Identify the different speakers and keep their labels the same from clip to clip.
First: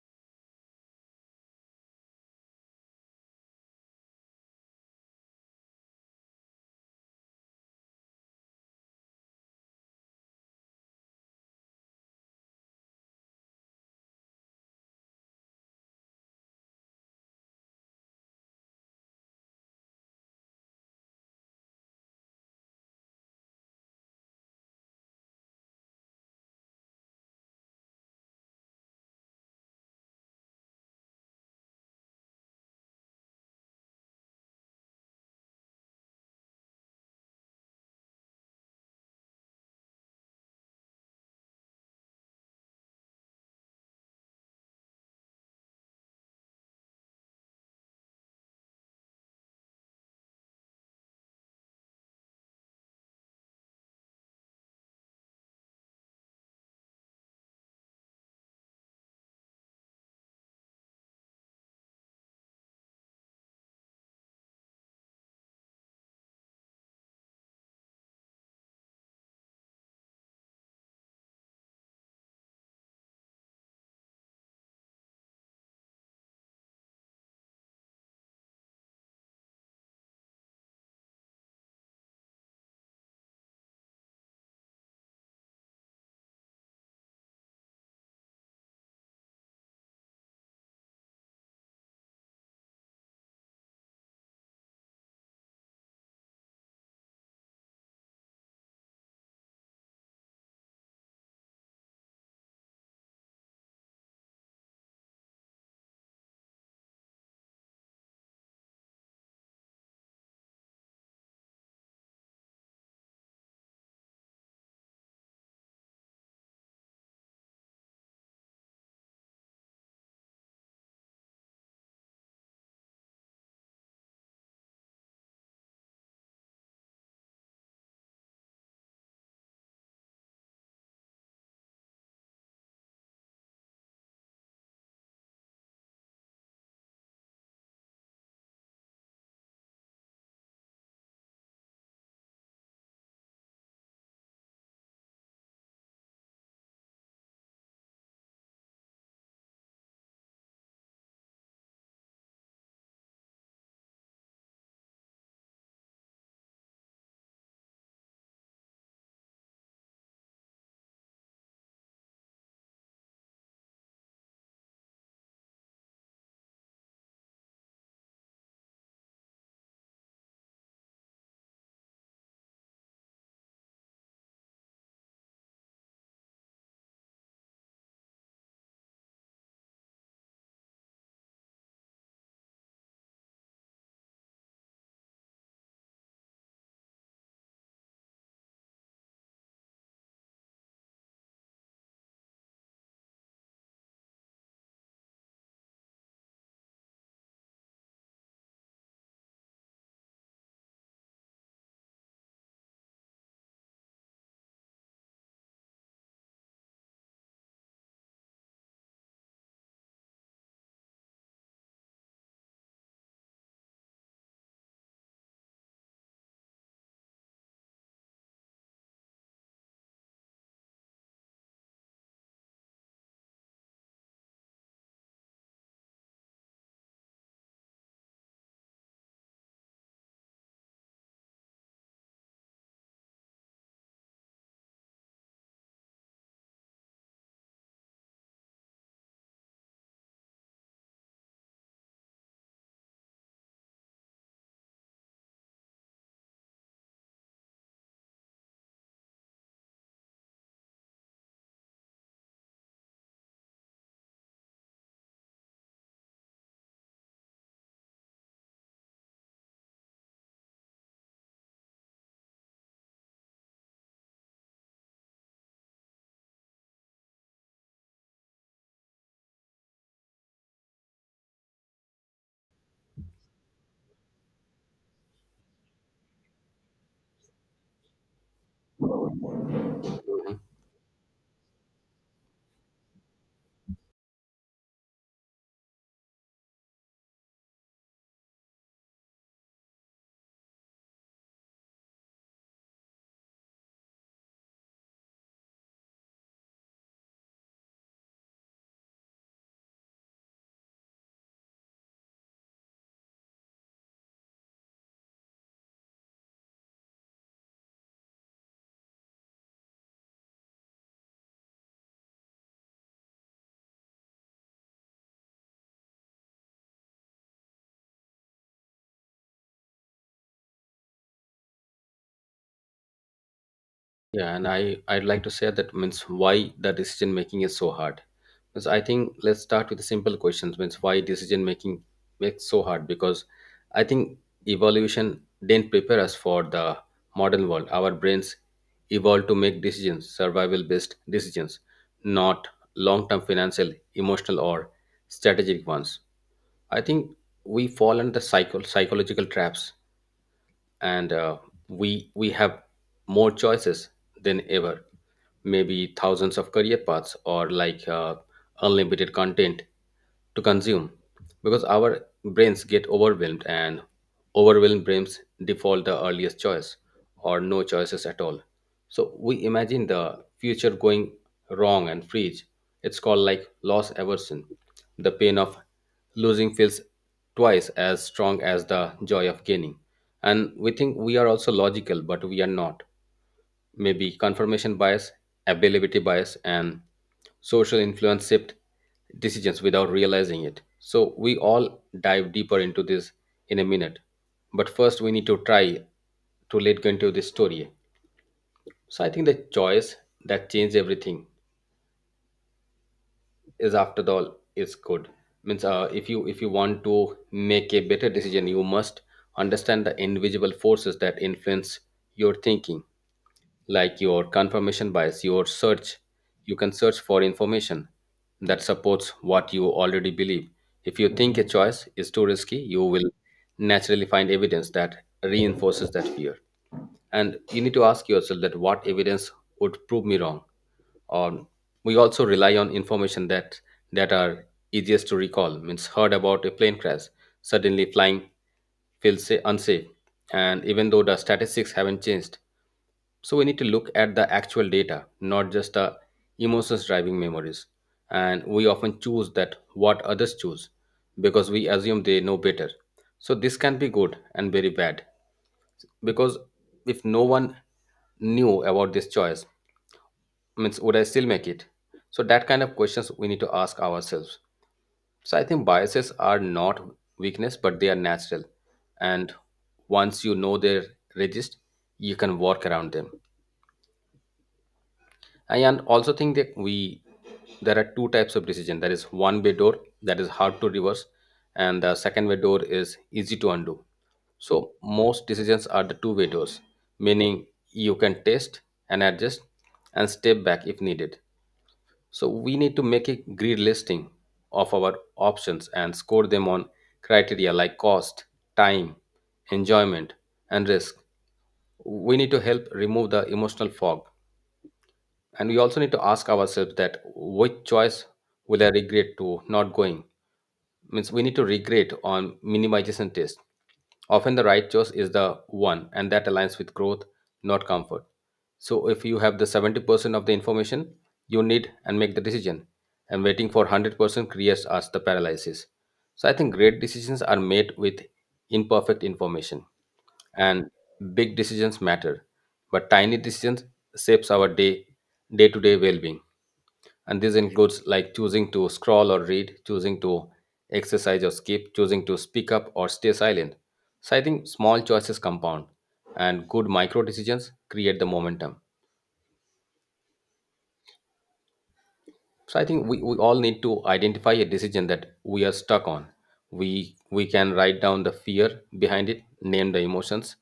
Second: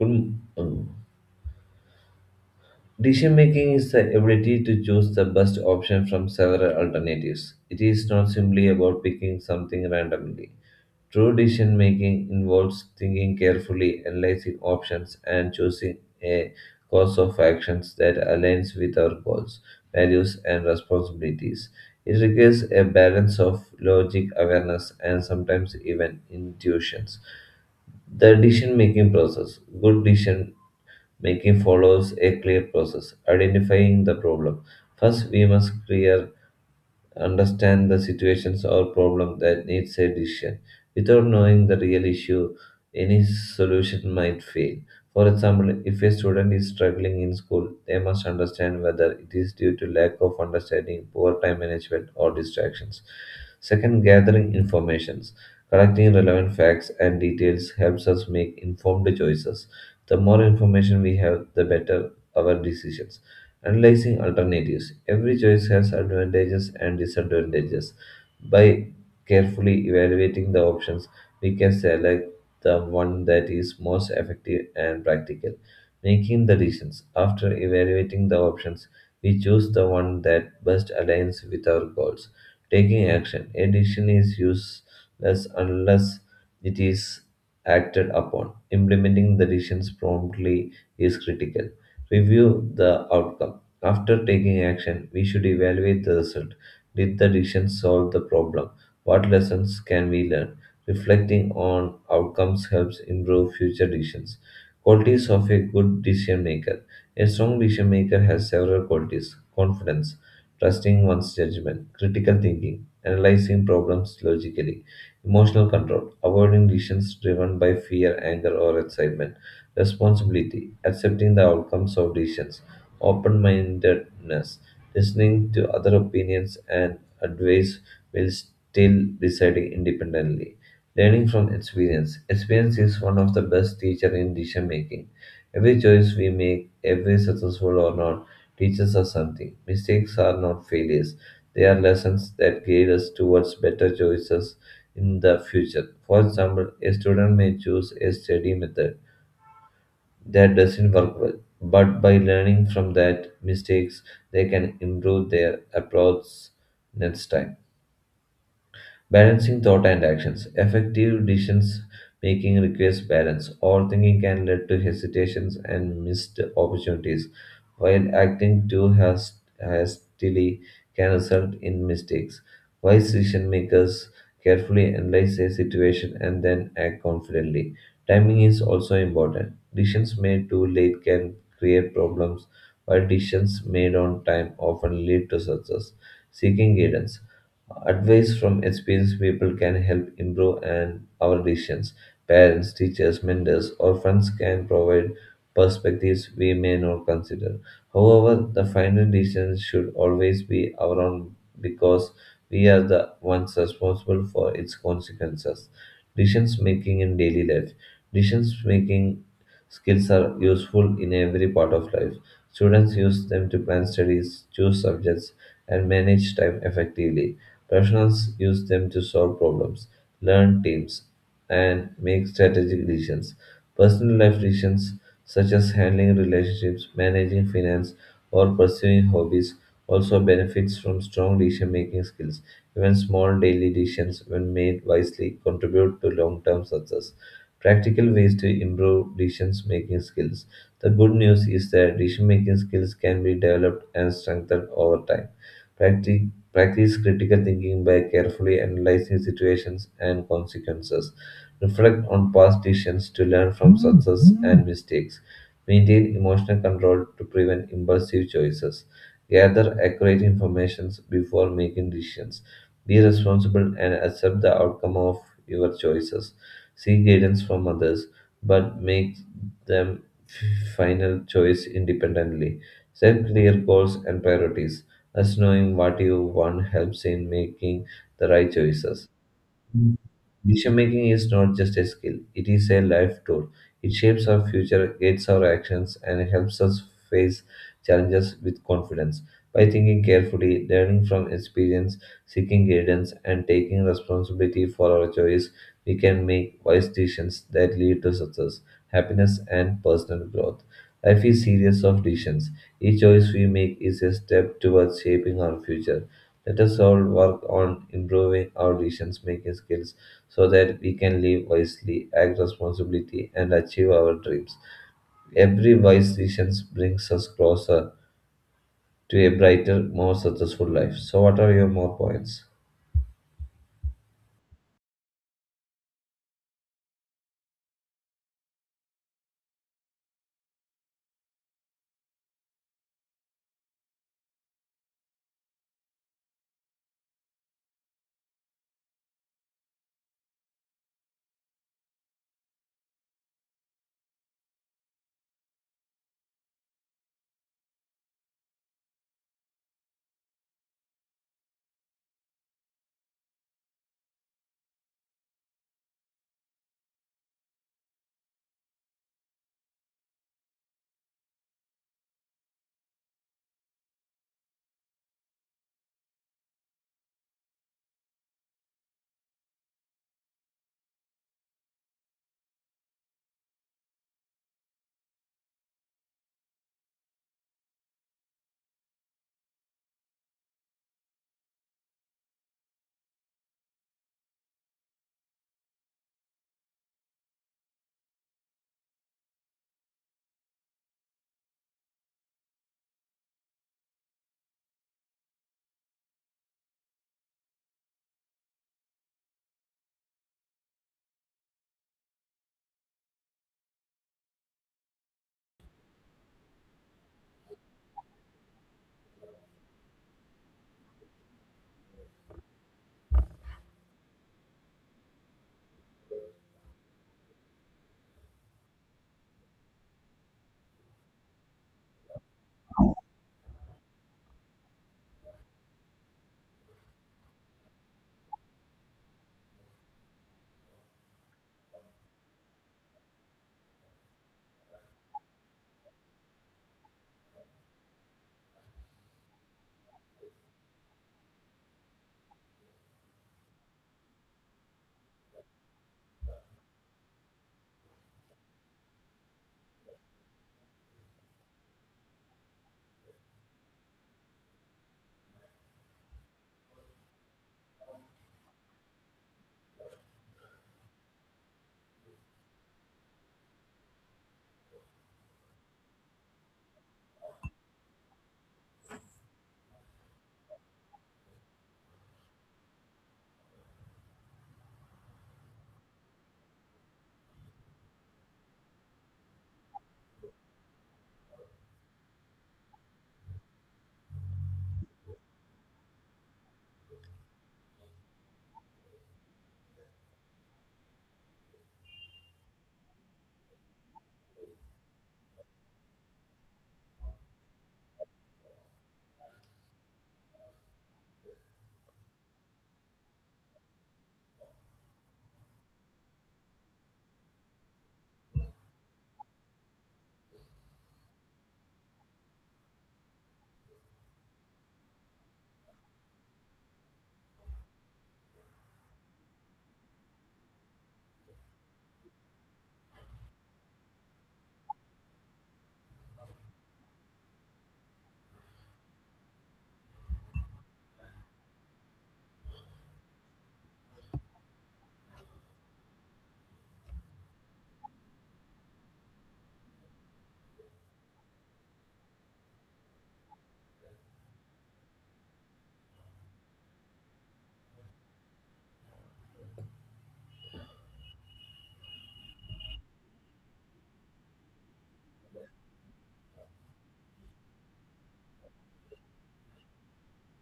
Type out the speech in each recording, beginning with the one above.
Speaker 1: Mm, mm. Decision making is the ability to choose the best option from several alternatives. It is not simply about picking something randomly. True decision making involves thinking carefully, analyzing options, and choosing a course of actions that aligns with our goals, values, and responsibilities. It requires a balance of logic, awareness, and sometimes even intuitions the decision making process. Good decision making follows a clear process, identifying the problem. First, we must clear understand the situations or problem that needs a decision. Without knowing the real issue, any solution might fail. For example, if a student is struggling in school, they must understand whether it is due to lack of understanding, poor time management, or distractions. Second, gathering informations. Collecting relevant facts and details helps us make informed choices. The more information we have, the better our decisions. Analyzing alternatives. Every choice has advantages and disadvantages. By carefully evaluating the options, we can select the one that is most effective and practical. Making the decisions. After evaluating the options, we choose the one that best aligns with our goals. Taking action. A decision is useless unless it is acted upon. Implementing the decisions promptly is critical. Review the outcome. After taking action, we should evaluate the result. Did the decision solve the problem? What lessons can we learn? Reflecting on outcomes helps improve future decisions. Qualities of a good decision maker. A strong decision maker has several qualities confidence, trusting one's judgment, critical thinking, analyzing problems logically, emotional control, avoiding decisions driven by fear, anger, or excitement, responsibility, accepting the outcomes of decisions open mindedness, listening to other opinions and advice while still deciding independently. Learning from experience. Experience is one of the best teacher in decision making. Every choice we make, every successful or not, teaches us something. Mistakes are not failures. They are lessons that guide us towards better choices in the future. For example, a student may choose a study method that doesn't work well. But by learning from that mistakes, they can improve their approach next time. Balancing thought and actions. Effective decisions making requires balance. Overthinking can lead to hesitations and missed opportunities, while hastily can result in mistakes. Wise decision makers carefully analyze a situation and then act confidently. Timing is also important. Decisions made too late can create problems, while decisions made on time often lead to success. Seeking guidance. Advice from experienced people can help improve and our decisions. Parents, teachers, mentors, or friends can provide perspectives we may not consider. However, the final decision should always be our own because we are the ones responsible for its consequences. Decisions making in daily life. Decisions making skills are useful in every part of life. Students use them to plan studies, choose subjects, and manage time effectively. Professionals use them to solve problems, learn teams, and make strategic decisions. Personal life decisions, such as handling relationships, managing finance, or pursuing hobbies, also benefits from strong decision making skills. Even small daily decisions, when made wisely, contribute to long term success. Practical ways to improve decision making skills. The good news is that decision making skills can be developed and strengthened over time. Practice critical thinking by carefully analyzing situations and consequences. Reflect on past decisions to learn from success and mistakes. Maintain emotional control to prevent impulsive choices. Gather accurate information before making decisions. Be responsible and accept the outcome of your choices. Seek guidance from others, but make final choice independently. Set clear goals and priorities as knowing what you want helps in making the right choices. Decision making is not just a skill, it is a life tool. It shapes our future, guides our actions, and helps us face challenges with confidence. By thinking carefully, learning from experience, seeking guidance, and taking responsibility for our choice, we can make wise decisions that lead to success, happiness, and personal growth. Life is series of decisions. Each choice we make is a step towards shaping our future. Let us all work on improving our decision making skills so that we can live wisely, act responsibly, and achieve our dreams. Every wise decision brings us closer to a brighter, more successful life. So, what are your more points?
Speaker 2: Yeah, and I'd like to say that means why the decision making is so hard. Because I think let's start with the simple questions. Means why decision making makes so hard? Because I think evolution didn't prepare us for the modern world. Our brains evolved to make decisions, survival based decisions, not long term financial, emotional, or strategic ones. I think we fall under the psychological traps and we have more choices than ever, maybe thousands of career paths or like unlimited content to consume, because our brains get overwhelmed, and overwhelmed brains default the earliest choice or no choices at all. So we imagine the future going wrong and freeze. It's called like loss aversion. The pain of losing feels twice as strong as the joy of gaining. And we think we are also logical, but we are not. Maybe confirmation bias, availability bias, and social influence shift decisions without realizing it. So we all dive deeper into this in a minute. But first, we need to try to let go into this story. So I think the choice that changed everything is after all is good. Means if you want to make a better decision, you must understand the invisible forces that influence your thinking, like your confirmation bias, your search. You can search for information that supports what you already believe. If you think a choice is too risky, you will naturally find evidence that reinforces that fear. And you need to ask yourself that what evidence would prove me wrong. Or we also rely on information that are easiest to recall. Means heard about a plane crash, suddenly flying feels unsafe. And even though the statistics haven't changed, so we need to look at the actual data, not just the emotions driving memories. And we often choose that what others choose because we assume they know better. So this can be good and very bad, because if no one knew about this choice, means would I still make it? So that kind of questions we need to ask ourselves. So I think biases are not weakness, but they are natural. And once you know their resist, you can work around them. I and also think that we there are two types of decision. There is one way door that is hard to reverse, and the second way door is easy to undo. So most decisions are the two-way doors, meaning you can test and adjust and step back if needed. So we need to make a grid listing of our options and score them on criteria like cost, time, enjoyment, and risk. We need to help remove the emotional fog, and we also need to ask ourselves that which choice will I regret to not going. Means we need to regrade on minimization test. Often the right choice is the one, and that aligns with growth, not comfort. So if you have the 70% of the information you need and make the decision, and waiting for 100% creates us the paralysis. So I think great decisions are made with imperfect information, and big decisions matter, but tiny decisions shapes our day, day to day well being, and this includes like choosing to scroll or read, choosing to exercise or skip, choosing to speak up or stay silent. So I think small choices compound, and good micro decisions create the momentum. So I think we all need to identify a decision that we are stuck on. We can write down the fear behind it, name the emotions,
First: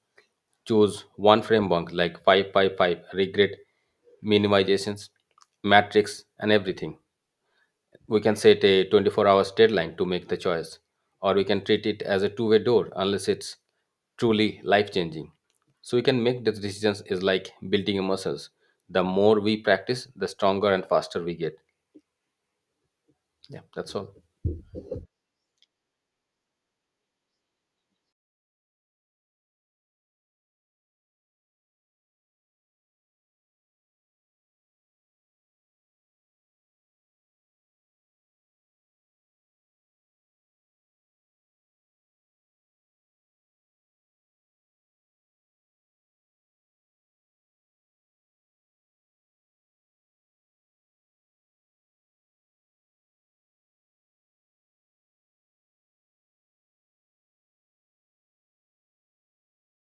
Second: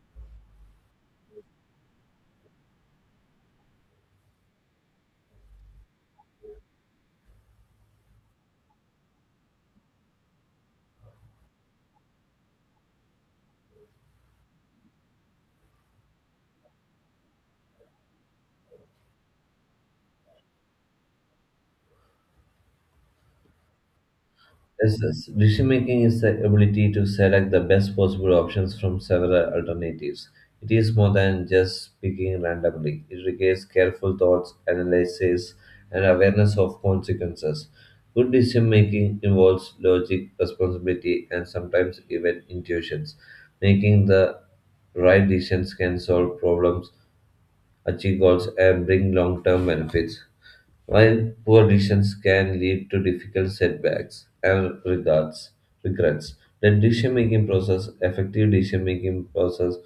Speaker 2: choose one framework like 555 regret minimizations matrix and everything. We can set a 24 hours deadline to make the choice, or we can treat it as a two-way door unless it's truly life changing. So we can make the decisions is like building a muscles. The more we practice, the stronger and faster we get. Yeah, that's all.
Speaker 1: Yes, yes. Decision making is the ability to select the best possible options from several alternatives. It is more than just picking randomly. It requires careful thoughts, analysis, and awareness of consequences. Good decision making involves logic, responsibility, and sometimes even intuitions. Making the right decisions can solve problems, achieve goals, and bring long term benefits. While poor decisions can lead to difficult setbacks and regards, regrets, the decision making process, effective decision making process,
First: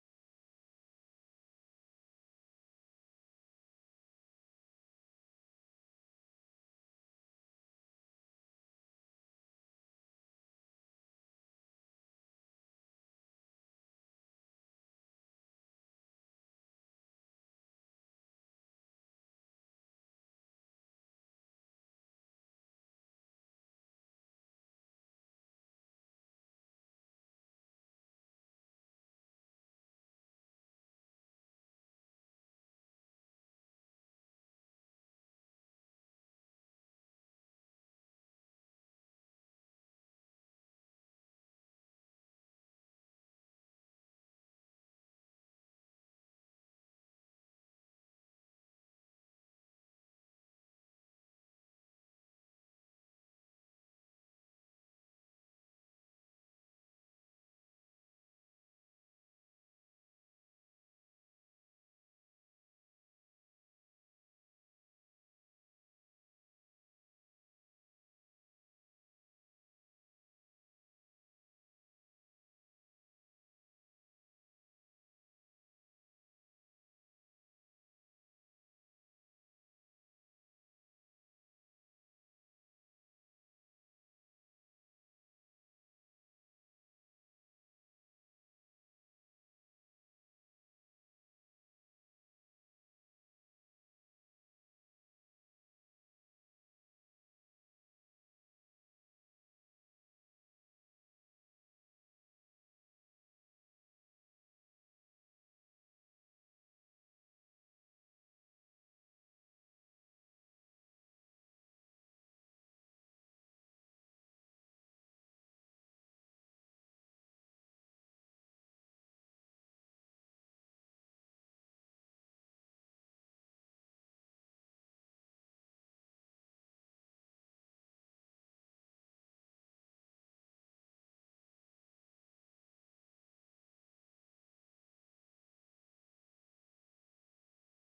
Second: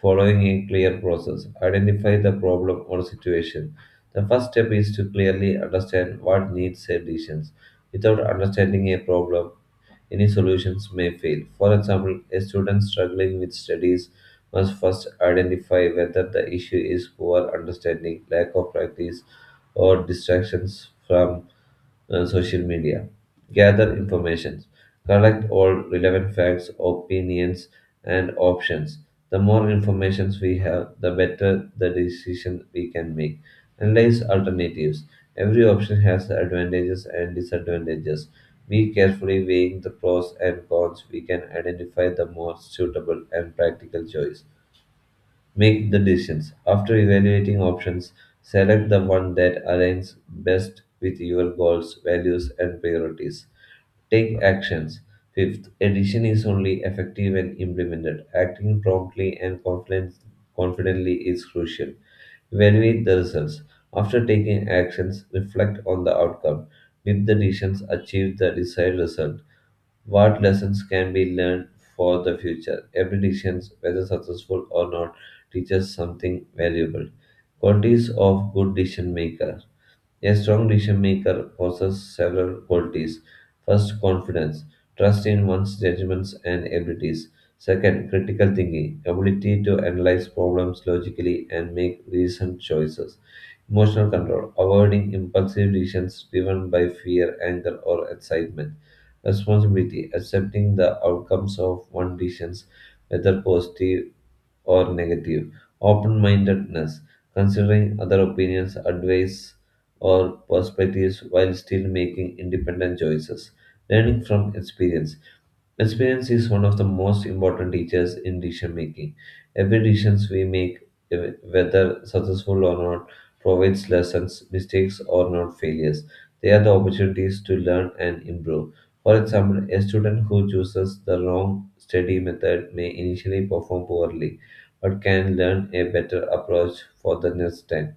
Speaker 1: following a clear process. Identify the problem or situation. The first step is to clearly understand what needs solutions. Without understanding a problem, any solutions may fail. For example, a student struggling with studies must first identify whether the issue is poor understanding, lack of practice, or distractions from social media. Gather information, collect all relevant facts, opinions, and options. The more information we have, the better the decision we can make. Analyze alternatives. Every option has advantages and disadvantages. Be carefully weighing the pros and cons. We can identify the most suitable and practical choice. Make the decisions. After evaluating options, select the one that aligns best with your goals, values, and priorities. Take actions. Fifth, addition is only effective when implemented. Acting promptly and confidently is crucial. Evaluate the results. After taking actions, reflect on the outcome. Did the decisions achieve the desired result? What lessons can be learned for the future? Every decision, whether successful or not, teaches something valuable. Qualities of good decision maker. A strong decision maker possesses several qualities. First, confidence, trust in one's judgments and abilities. Second, critical thinking, ability to analyze problems logically and make reasoned choices. Emotional control, avoiding impulsive decisions driven by fear, anger, or excitement. Responsibility, accepting the outcomes of one's decisions, whether positive or negative. Open mindedness, considering other opinions, advice, or perspectives while still making independent choices. Learning from experience. Experience is one of the most important teachers in decision making. Every decision we make, whether successful or not, provides lessons, mistakes or not failures. They are the opportunities to learn and improve. For example, a student who chooses the wrong study method may initially perform poorly, but can learn a better approach for the next time.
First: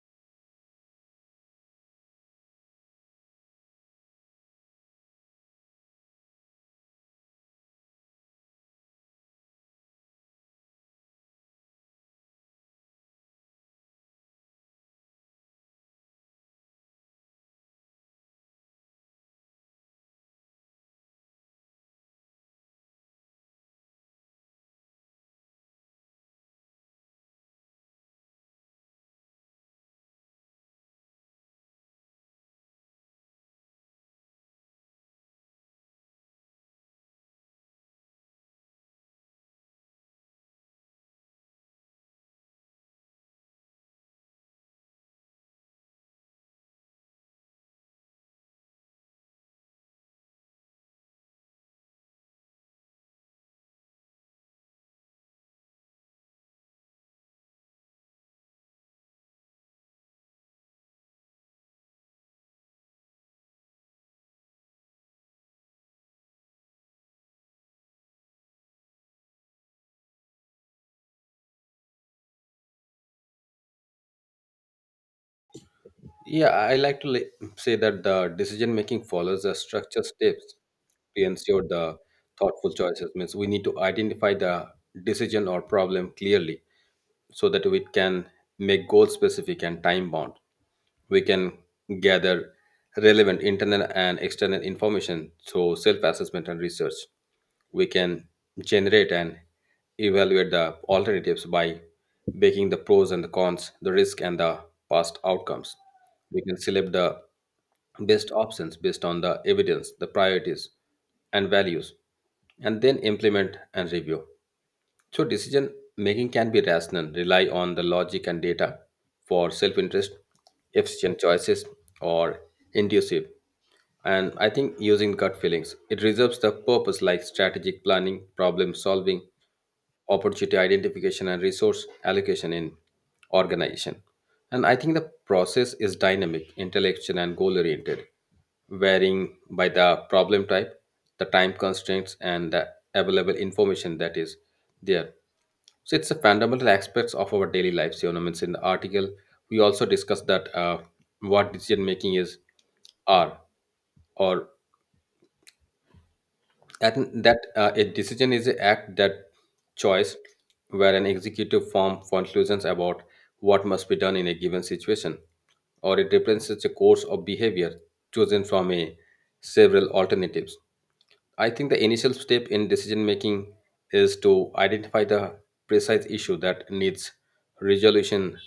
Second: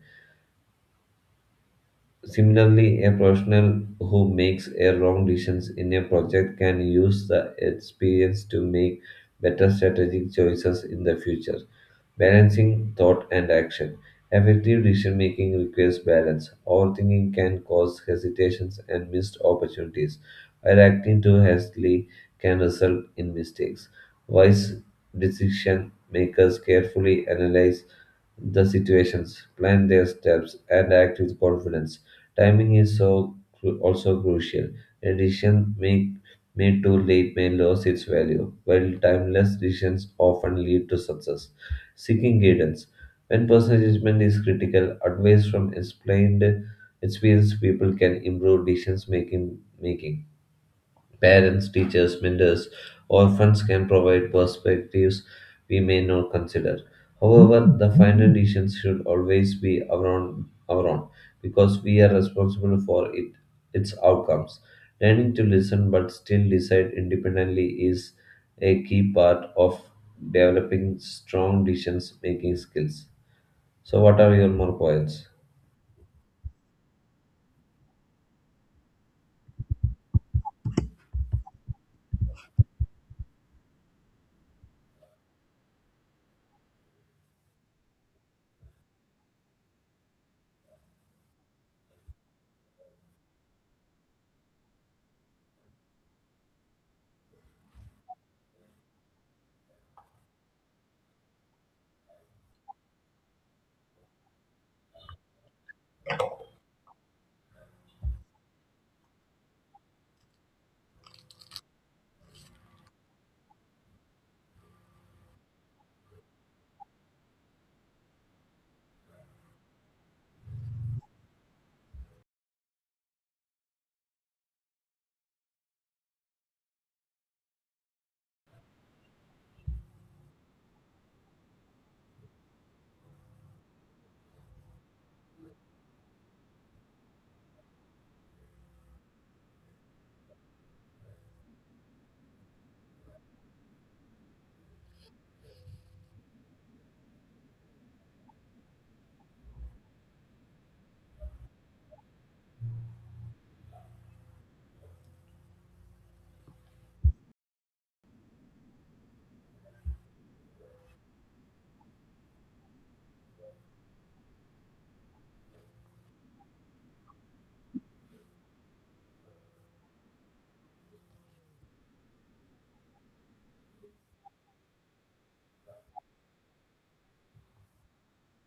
Speaker 1: Similarly, a professional who makes a wrong decision in a project can use the experience to make better strategic choices in the future. Balancing thought and action. Effective decision making requires balance. Overthinking can cause hesitations and missed opportunities, while acting too hastily can result in mistakes. Wise decision makers carefully analyze the situations, plan their steps, and act with confidence. Timing is also crucial. A decision make, made too late may lose its value, while timeless decisions often lead to success. Seeking guidance. When personal judgment is critical, advice from explained experienced people can improve decisions making. Making. Parents, teachers, mentors, or friends can provide perspectives we may not consider. However, the final decision should always be our own because we are responsible its outcomes. Learning to listen but still decide independently is a key part of developing strong decision making skills. So, what are your more points?
Speaker 2: Yeah, I like to say that the decision making follows a structured steps to ensure the thoughtful choices. Means we need to identify the decision or problem clearly so that we can make goal specific and time bound. We can gather relevant internal and external information through self assessment and research. We can generate and evaluate the alternatives by weighing the pros and the cons, the risk and the past outcomes. We can select the best options based on the evidence, the priorities, and values, and then implement and review. So decision making can be rational, rely on the logic and data for self-interest, efficient choices, or intuitive. And I think using gut feelings, it reserves the purpose like strategic planning, problem solving, opportunity identification, and resource allocation in organization. And I think the process is dynamic, intellectual, and goal oriented, varying by the problem type, the time constraints, and the available information that is there. So it's a fundamental aspects of our daily lives. You know, means in the article we also discussed that what decision making is, are, or that that a decision is an act that choice where an executive form conclusions about what must be done in a given situation, or it represents a course of behavior chosen from a several alternatives. I think the initial step in decision making is to identify the precise issue that needs resolution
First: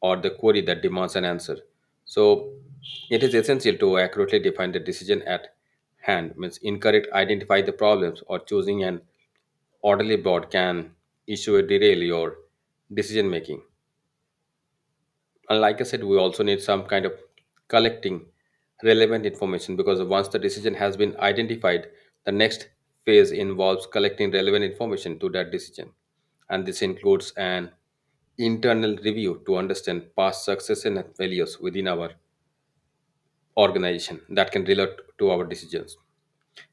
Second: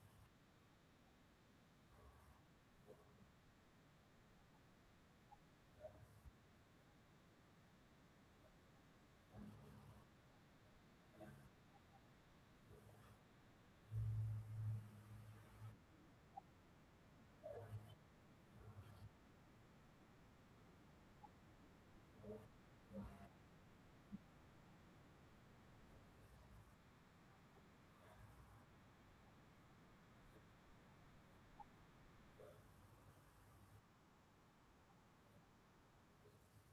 Speaker 2: or the query that demands an answer. So it is essential to accurately define the decision at hand. Means incorrect identify the problems or choosing an orderly board can issue a derail your decision making. And like I said, we also need some kind of collecting relevant information, because once the decision has been identified, the next phase involves collecting relevant information to that decision, and this includes an internal review to understand past success and failures within our organization that can relate to our decisions.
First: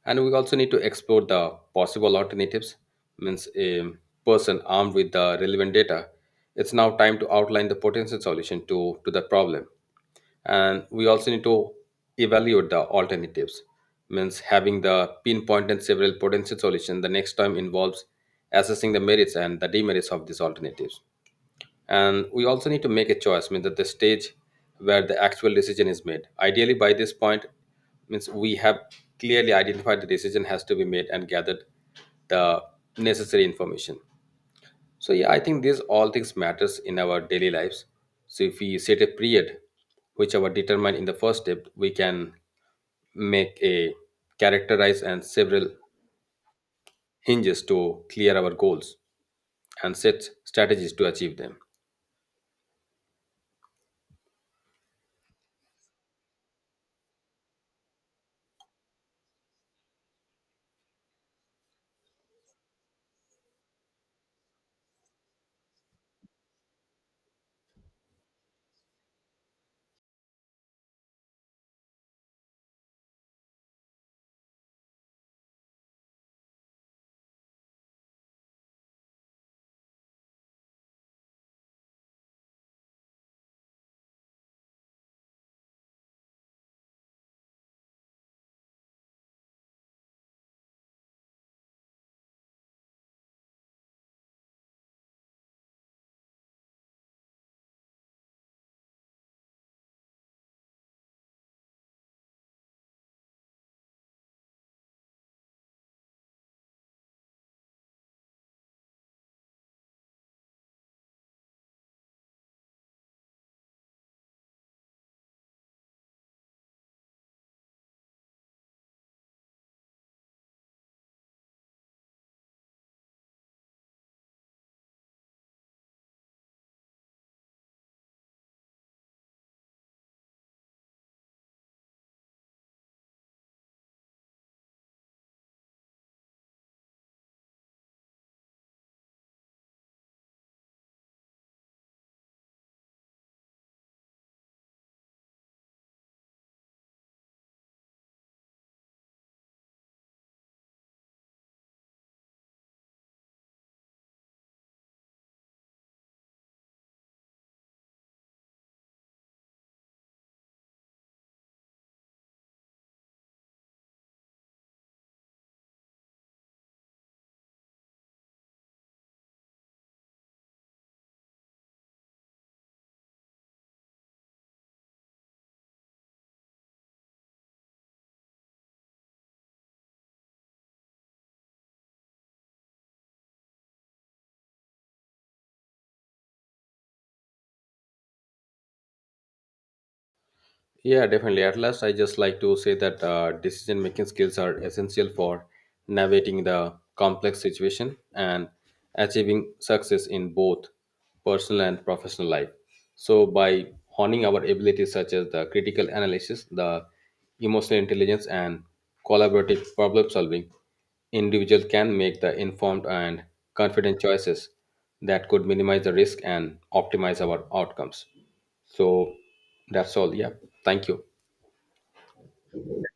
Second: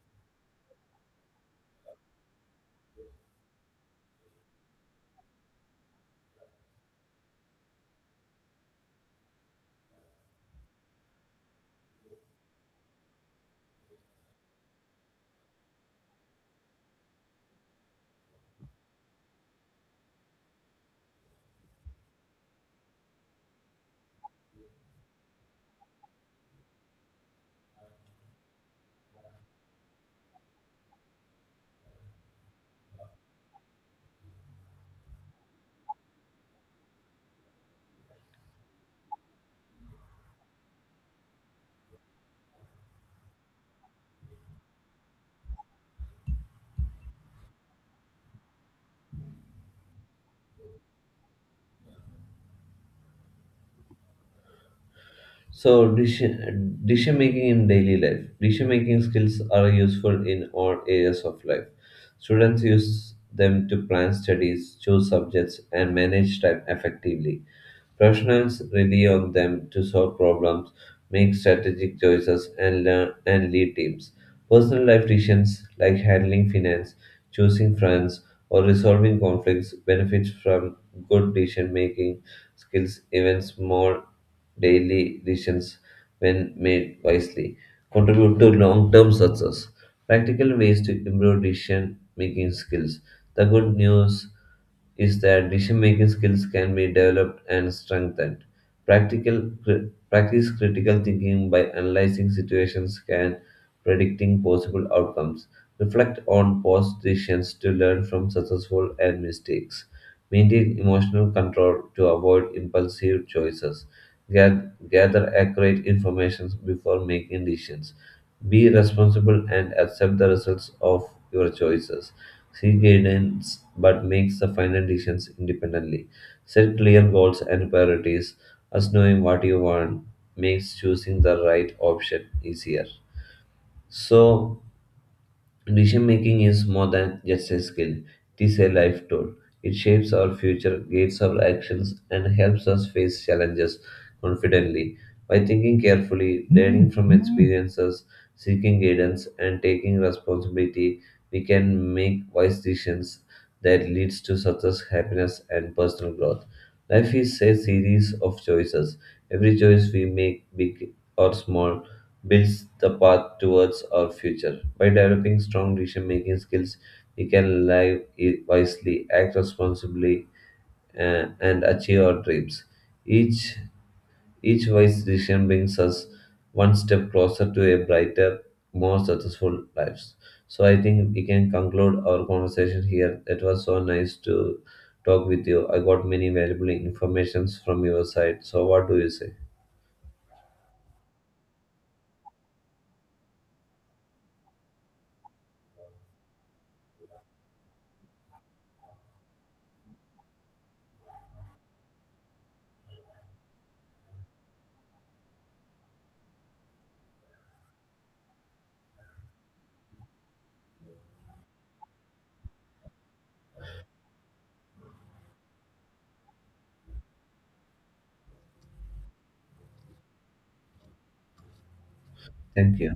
Speaker 2: And we also need to explore the possible alternatives. Means a person armed with the relevant data, it's now time to outline the potential solution to the problem. And we also need to evaluate the alternatives. Means having the pinpoint and several potential solution, the next time involves assessing the merits and the demerits of these alternatives. And we also need to make a choice. Means at the stage where the actual decision is made, ideally by this point, means we have clearly identified the decision has to be made and gathered the necessary information. So yeah, I think these all things matters in our daily lives. So if we set a period which our determine in the first step, we can make a characterize and several hinges to clear our goals and set strategies to achieve them.
Speaker 1: So decision making in daily life. Decision making skills are useful in all areas of life. Students use them to plan studies, choose subjects, and manage time effectively. Professionals rely on them to solve problems, make strategic choices, and learn and lead teams. Personal life decisions like handling finance, choosing friends, or resolving conflicts benefit from good decision making skills, even small daily decisions, when made wisely, contribute to long term success. Practical ways to improve decision making skills. The good news is that decision making skills can be developed and strengthened. Practice critical thinking by analyzing situations and predicting possible outcomes. Reflect on past decisions to learn from successful and mistakes. Maintain emotional control to avoid impulsive choices. Gather accurate information before making decisions. Be responsible and accept the results of your choices. Seek guidance but make the final decisions independently. Set clear goals and priorities, as knowing what you want makes choosing the right option easier. So, decision making is more than just a skill, it is a life tool. It shapes our future, guides our actions, and helps us face challenges confidently. By thinking carefully, learning from experiences, seeking guidance, and taking responsibility, we can make wise decisions that leads to success, happiness, and personal growth. Life is a series of choices. Every choice we make, big or small, builds the path towards our future. By developing strong decision making skills, we can wisely, act responsibly, and achieve our dreams. Each, each wise decision brings us one step closer to a brighter, more successful lives. So I think we can conclude our conversation here. It was so nice to talk with you. I got many valuable informations from your side. So what do you say?
Speaker 2: Yeah, definitely. At last, I just like to say that decision making skills are essential for navigating the complex situation and achieving success in both personal and professional life. So, by honing our abilities such as the critical analysis, the emotional intelligence, and collaborative problem solving, individual can make the informed and confident choices that could minimize the risk and optimize our outcomes. So that's all. Yeah. Thank you.
Speaker 1: Thank you.